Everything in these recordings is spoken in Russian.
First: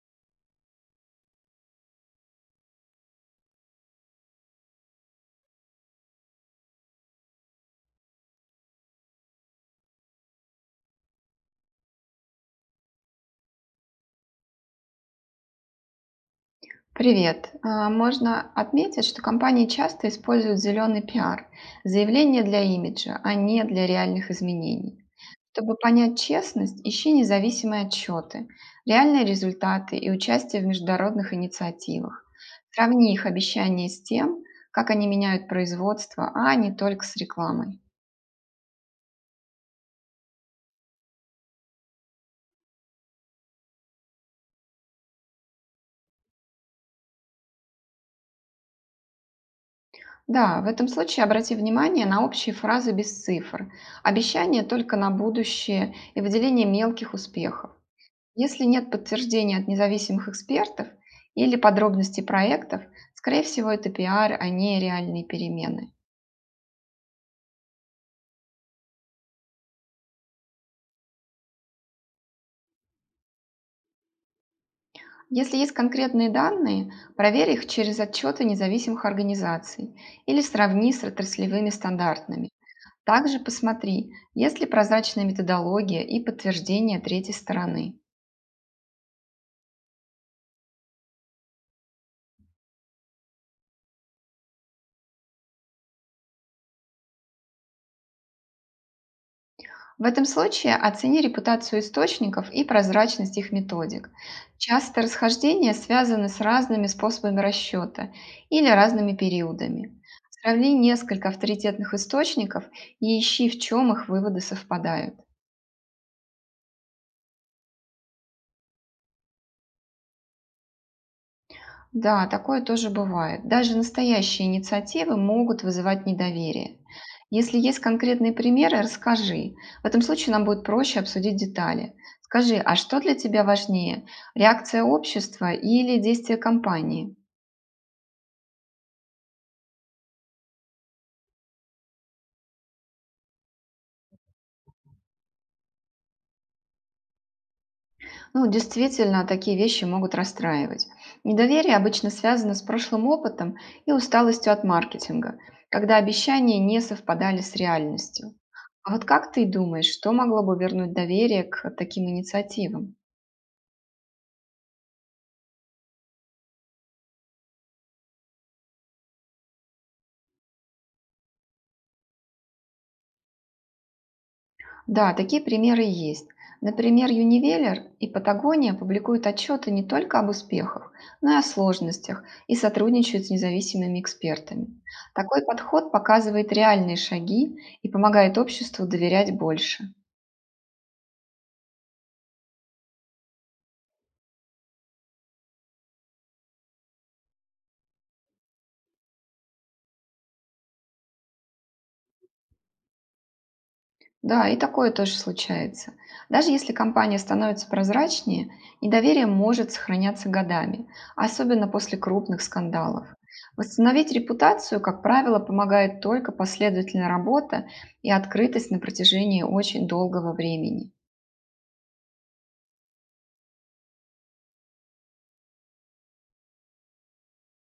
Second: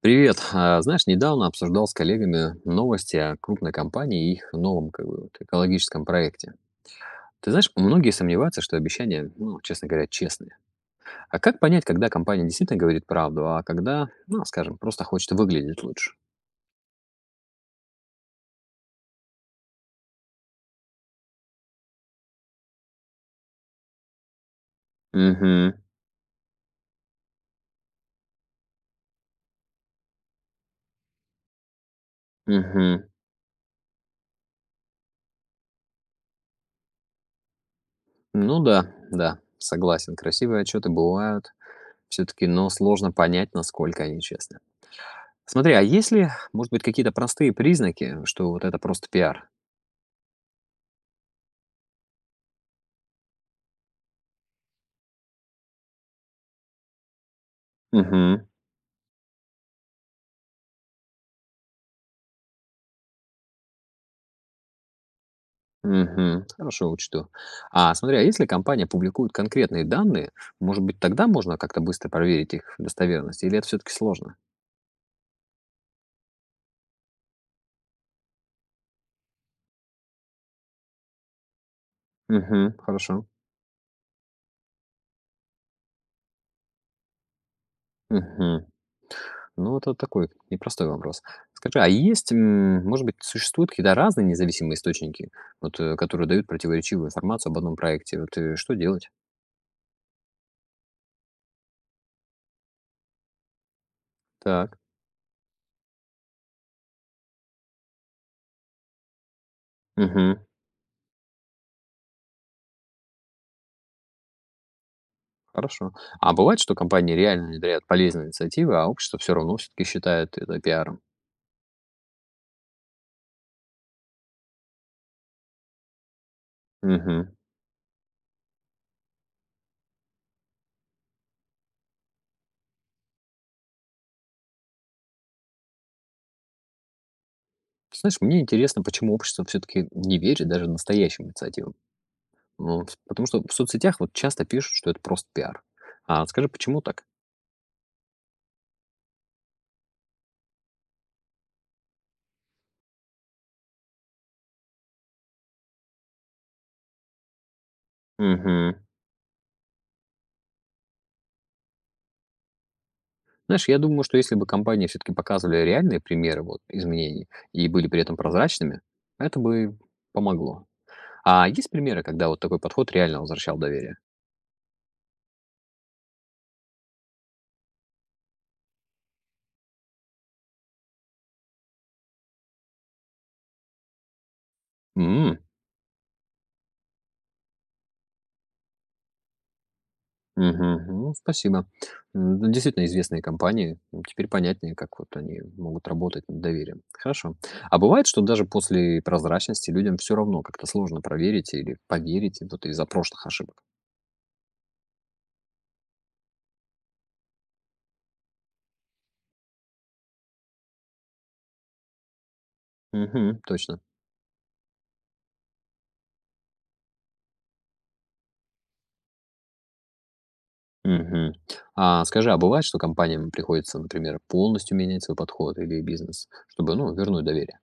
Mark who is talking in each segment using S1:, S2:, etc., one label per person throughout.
S1: Привет. А, Знаешь, недавно обсуждал с коллегами новости о крупной компании и их новом экологическом проекте. Ты знаешь, многие сомневаются, что обещания, ну, честно говоря, честные. А как понять, когда компания действительно говорит правду, а когда, ну, скажем, просто хочет выглядеть лучше?
S2: Привет. Можно отметить, что компании часто используют зеленый пиар, заявление для имиджа, а не для реальных изменений.
S1: Угу,
S2: Чтобы понять честность, ищи независимые отчеты, реальные результаты и участие в международных инициативах.
S1: угу.
S2: Сравни их обещания с тем, как они меняют производство, а не только с рекламой.
S1: Ну да, да, согласен. Красивые отчеты бывают все-таки, но сложно понять, насколько они честны. Смотри, а есть ли, может быть, какие-то простые признаки, что вот это просто пиар?
S2: Да, в этом случае обрати внимание на общие фразы без цифр, обещания только на будущее и выделение мелких успехов.
S1: Угу.
S2: Если нет подтверждения от независимых экспертов или подробностей проектов, скорее всего, это пиар, а не реальные перемены.
S1: Мгм. Хорошо, учту. А смотри, а если компания публикует конкретные данные, может быть, тогда можно как-то быстро проверить их достоверность, или это все-таки сложно?
S2: Если есть конкретные данные, проверь их через отчеты независимых организаций или сравни с отраслевыми стандартами.
S1: Мгм. Хорошо.
S2: Также посмотри, есть ли прозрачная методология и подтверждение третьей стороны.
S1: Мгм. Ну, вот это такой непростой вопрос. Скажи, а есть, может быть, существуют какие-то разные независимые источники, которые дают противоречивую информацию об одном проекте? Что делать?
S2: В этом случае оцени репутацию источников и прозрачность их методик.
S1: Так.
S2: Часто расхождения связаны с разными способами расчета или разными периодами.
S1: Мгм.
S2: Сравни несколько авторитетных источников и ищи, в чем их выводы совпадают.
S1: Хорошо. А бывает, что компании реально внедряют полезные инициативы, а общество все равно все-таки считает это пиаром?
S2: Да, такое тоже бывает. Даже настоящие инициативы могут вызывать недоверие.
S1: Мгм.
S2: Если есть конкретные примеры, расскажи. В этом случае нам будет проще обсудить детали. Скажи, а что для тебя важнее? Реакция общества или действия компании?
S1: Ты знаешь, мне интересно, почему общество все-таки не верит даже настоящим инициативам. Ну, потому что в соцсетях вот часто пишут, что это просто пиар. А вот скажи, почему так?
S2: Ну, действительно, такие вещи могут расстраивать. Недоверие обычно связано с прошлым опытом и усталостью от маркетинга, когда обещания не совпадали с реальностью.
S1: Угу.
S2: А вот как ты думаешь, что могло бы вернуть доверие к таким инициативам?
S1: Знаешь, я думаю, что если бы компании все-таки показывали реальные примеры вот, изменений и были при этом прозрачными, это бы помогло. А есть примеры, когда вот такой подход реально возвращал доверие?
S2: Да, такие примеры есть. Например, Unilever и Патагония публикуют отчеты не только об успехах, но и о сложностях и сотрудничают с независимыми экспертами. Такой подход показывает реальные шаги и помогает обществу доверять больше.
S1: Мгм. Ну, спасибо. Да, действительно известные компании. Теперь понятнее, как вот они могут работать над доверием. Хорошо. А бывает, что даже после прозрачности людям все равно как-то сложно проверить или поверить им вот из-за прошлых ошибок?
S2: Да, и такое тоже случается. Даже если компания становится прозрачнее, недоверие может сохраняться годами, особенно после крупных скандалов.
S1: Мгм. Точно.
S2: Восстановить репутацию, как правило, помогает только последовательная работа и открытость на протяжении очень долгого времени.
S1: Мгм. А скажи, а бывает, что компаниям приходится, например, полностью менять свой подход или бизнес, чтобы, ну, вернуть доверие?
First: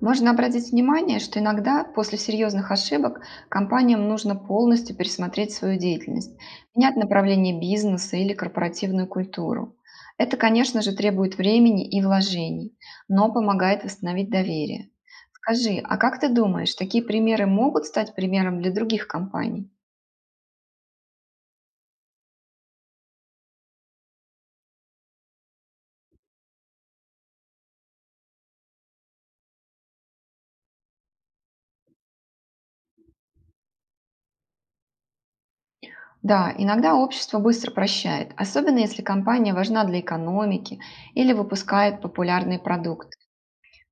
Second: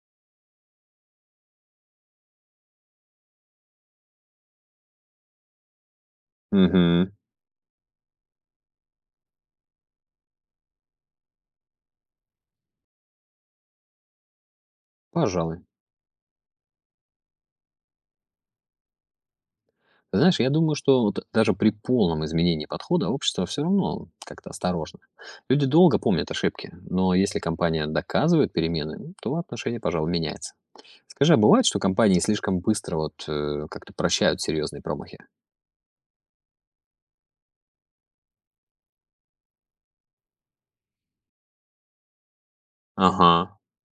S2: Можно обратить внимание, что иногда после серьезных ошибок компаниям нужно полностью пересмотреть свою деятельность, менять
S1: Угу.
S2: направление бизнеса или корпоративную культуру. Это, конечно же, требует времени и вложений, но помогает восстановить доверие.
S1: Пожалуй.
S2: Скажи, а как ты думаешь, такие примеры могут стать примером для других компаний?
S1: Знаешь, я думаю, что вот даже при полном изменении подхода общество все равно как-то осторожно. Люди долго помнят ошибки, но если компания доказывает перемены, ну, то отношение, пожалуй, меняется. Скажи, а бывает, что компании слишком быстро как-то прощают серьезные промахи?
S2: Да, иногда общество быстро прощает, особенно если компания важна для экономики или выпускает популярные продукты.
S1: Ага.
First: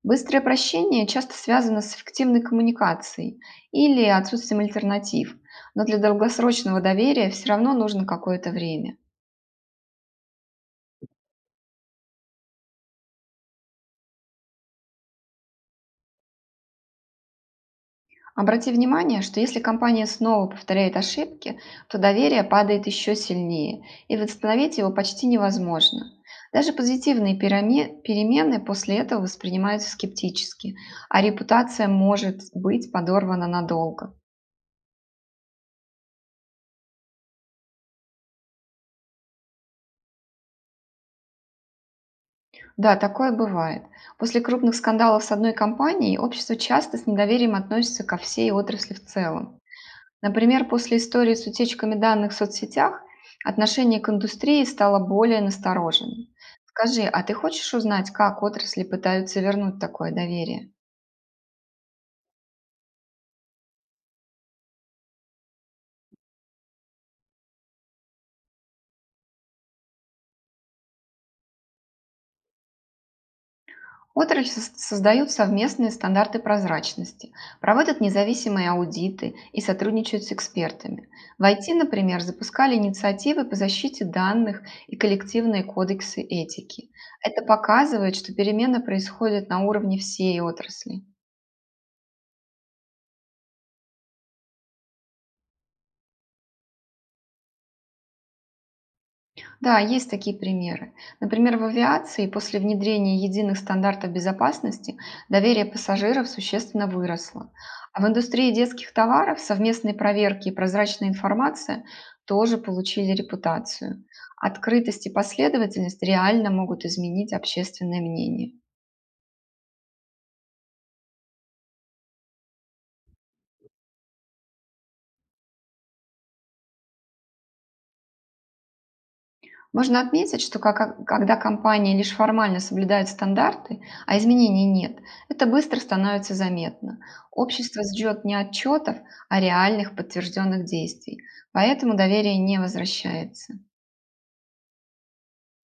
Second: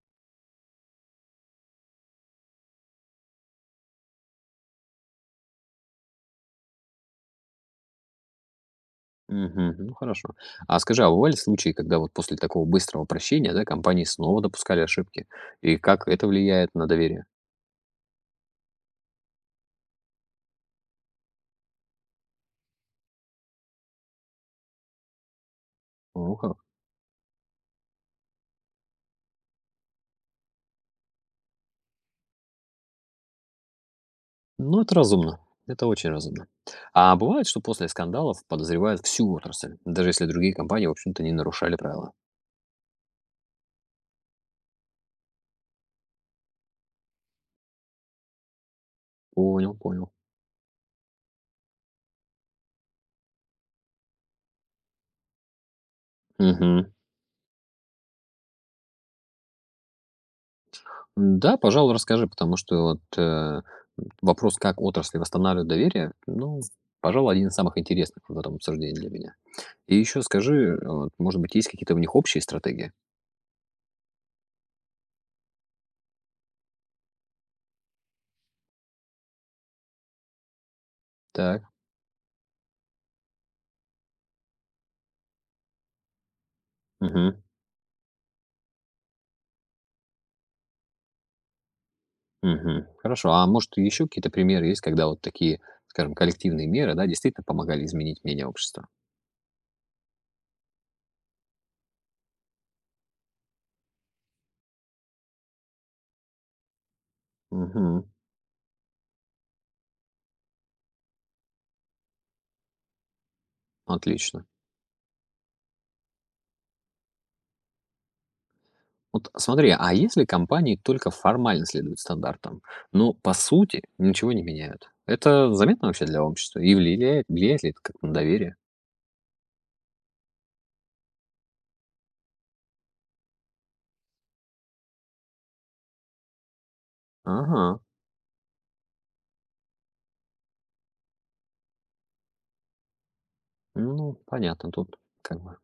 S2: Быстрое прощение часто связано с эффективной коммуникацией или отсутствием альтернатив, но для долгосрочного доверия все равно нужно какое-то время.
S1: Мгм. Ну хорошо. А скажи, а бывали случаи, когда вот после такого быстрого прощения, да, компании снова допускали ошибки? И как это влияет на доверие?
S2: Обрати внимание, что если компания снова повторяет ошибки, то доверие падает еще сильнее, и восстановить его почти невозможно.
S1: Ну,
S2: Даже позитивные перемены после этого воспринимаются скептически, а репутация может быть подорвана надолго.
S1: Ну, это разумно. Это очень разумно. А бывает, что после скандалов подозревают всю отрасль, даже если другие компании, в общем-то, не нарушали правила.
S2: Да, такое бывает. После крупных скандалов с одной компанией общество часто с недоверием относится ко всей отрасли в целом.
S1: Понял, понял.
S2: Например, после истории с утечками данных в соцсетях отношение к индустрии стало более настороженным.
S1: Мгм.
S2: Скажи, а ты хочешь узнать, как отрасли пытаются вернуть такое доверие?
S1: Да, пожалуй, расскажи, потому что вопрос, как отрасли восстанавливают доверие, ну, пожалуй, один из самых интересных в этом обсуждении для меня. И еще скажи, вот, может быть, есть какие-то у них общие стратегии?
S2: Создают совместные стандарты прозрачности, проводят независимые аудиты и сотрудничают с экспертами. В
S1: Так.
S2: IT, например, запускали инициативы по защите данных и коллективные кодексы этики.
S1: Мгм.
S2: Это показывает, что перемены происходят на уровне всей отрасли.
S1: Мгм. Хорошо. А может, еще какие-то примеры есть, когда вот такие, скажем, коллективные меры, да, действительно помогали изменить мнение общества?
S2: Да, есть такие примеры. Например, в авиации после внедрения единых стандартов безопасности доверие пассажиров существенно выросло. А
S1: Мгм.
S2: в индустрии детских товаров совместные проверки и прозрачная информация тоже получили репутацию.
S1: Отлично.
S2: Открытость и последовательность реально могут изменить общественное мнение.
S1: Вот смотри, а если компании только формально следуют стандартам, но по сути ничего не меняют, это заметно вообще для общества? И влияет ли это как на доверие?
S2: Можно отметить, что когда компания лишь формально соблюдает стандарты, а изменений нет, это быстро становится заметно.
S1: Ага,
S2: Общество ждет не отчетов, а реальных подтвержденных действий, поэтому доверие не возвращается.
S1: ну понятно тут как бы.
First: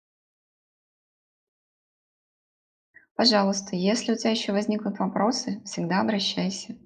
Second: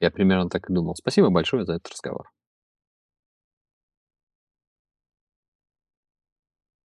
S1: Я примерно так и думал. Спасибо большое за этот разговор.
S2: Пожалуйста, если у тебя еще возникнут вопросы, всегда обращайся.